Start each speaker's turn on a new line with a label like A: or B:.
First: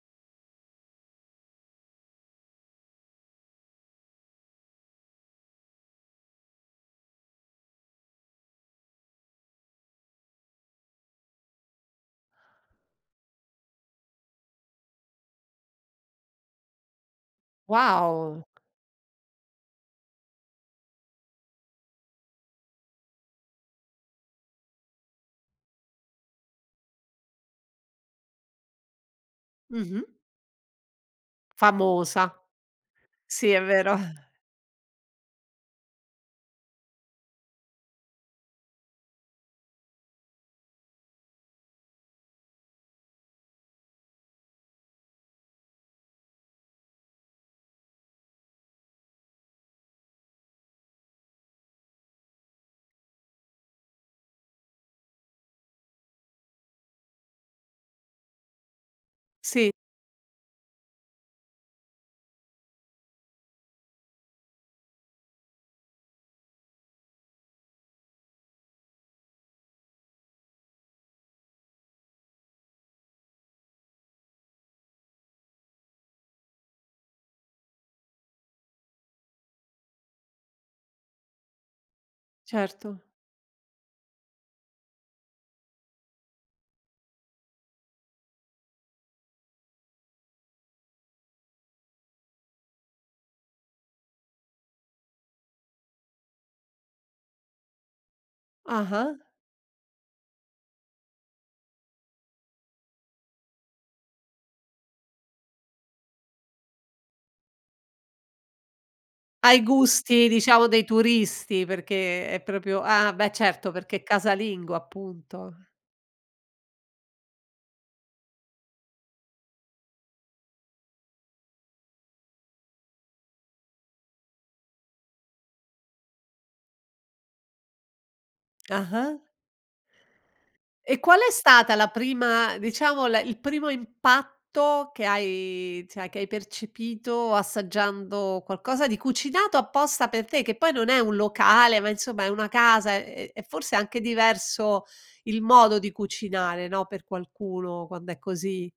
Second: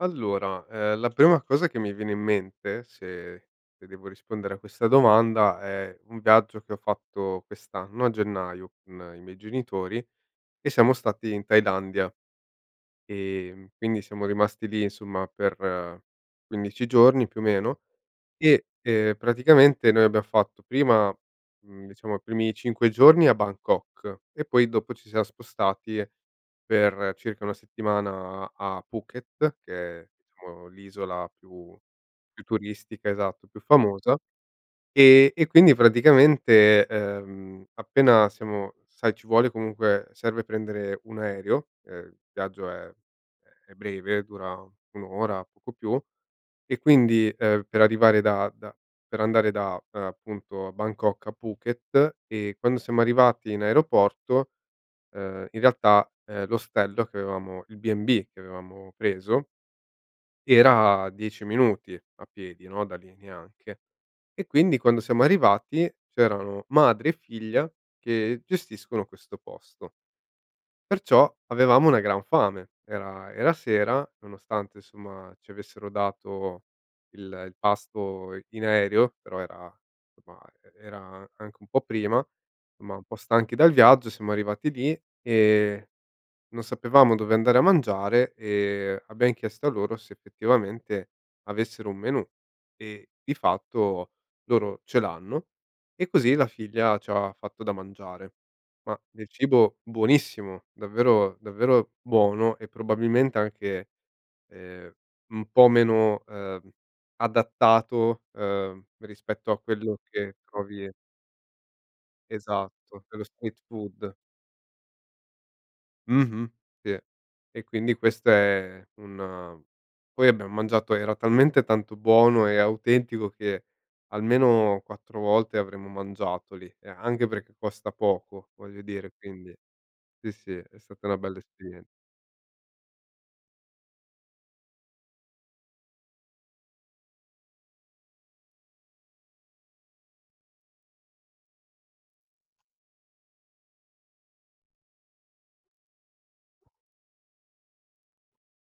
A: Allora, ehm, la prima cosa che mi viene in mente, se e devo rispondere a questa domanda, è un viaggio che ho fatto quest'anno a gennaio con i miei genitori, e siamo stati in Thailandia. Ehm, quindi siamo rimasti lì insomma per 15 giorni, più o meno,
B: Wow!
A: e, ehm, praticamente noi abbia fatto prima mhmm, diciamo i primi 5 giorni a Bangkok e poi dopo ci siamo spostati per circa 1 settimana a Phuket, che
B: Mh-mh.
A: è, uhm, l'isola più
B: Famosa.
A: più turistica, esatto,
B: Sì,
A: più
B: è vero.
A: famosa. E e quindi praticamente, ehm, appena siamo sai ci vuole comunque serve prendere un aereo, ehm, il viaggio è è breve, dura 1 ora poco più; e quindi, ehm, per arrivare da da per andare da appunto a Bangkok a Phuket, e quando siamo arrivati in aeroporto, ehm, in realtà, ehm, l'ostello che avevamo il B&B che avevamo preso
B: Sì.
A: era a 10 minuti a piedi, no, da lì, neanche. E quindi quando siamo arrivati c'erano madre e figlia che gestiscono questo posto. Perciò, avevamo una gran fame. Era era sera, nonostante insomma ci avessero dato il il pasto i in aereo, però era somma e era anche un po' prima, insomma,
B: Certo.
A: un po' stanchi dal viaggio siamo arrivati lì e non sapevamo dove andare a mangiare e abbiam chiesto a loro se effettivamente avessero un menù e di fatto loro ce l'hanno, e così la figlia c'ha fatto da mangiare. Ma
B: Ah-ah.
A: del cibo buonissimo, davvero davvero buono e probabilmente anche, ehm, un po' meno, ehm, adattato, ehm, rispetto a
B: Ai
A: quello
B: gusti,
A: che
B: diciamo, dei
A: trovi
B: turisti, perché è proprio
A: Esatto,
B: ah
A: quello
B: beh certo, perché è
A: street-food.
B: casalingo appunto.
A: Mh-mh. Sì. E quindi questo è un poi abbiam mangiato, era talmente tanto buono e autentico che almeno 4 volte avremmo mangiato lì e anche perché costa poco voglio dire,
B: Ah-ah.
A: quindi sì sì, è
B: E
A: stata una
B: qual è
A: bella
B: stata
A: esperien
B: la prima, diciamo le il primo impatto che hai cioè che hai percepito assaggiando qualcosa di cucinato apposta per te, che poi non è un locale ma, insomma, è una casa e è forse anche diverso il modo di cucinare, no, per qualcuno quando è così?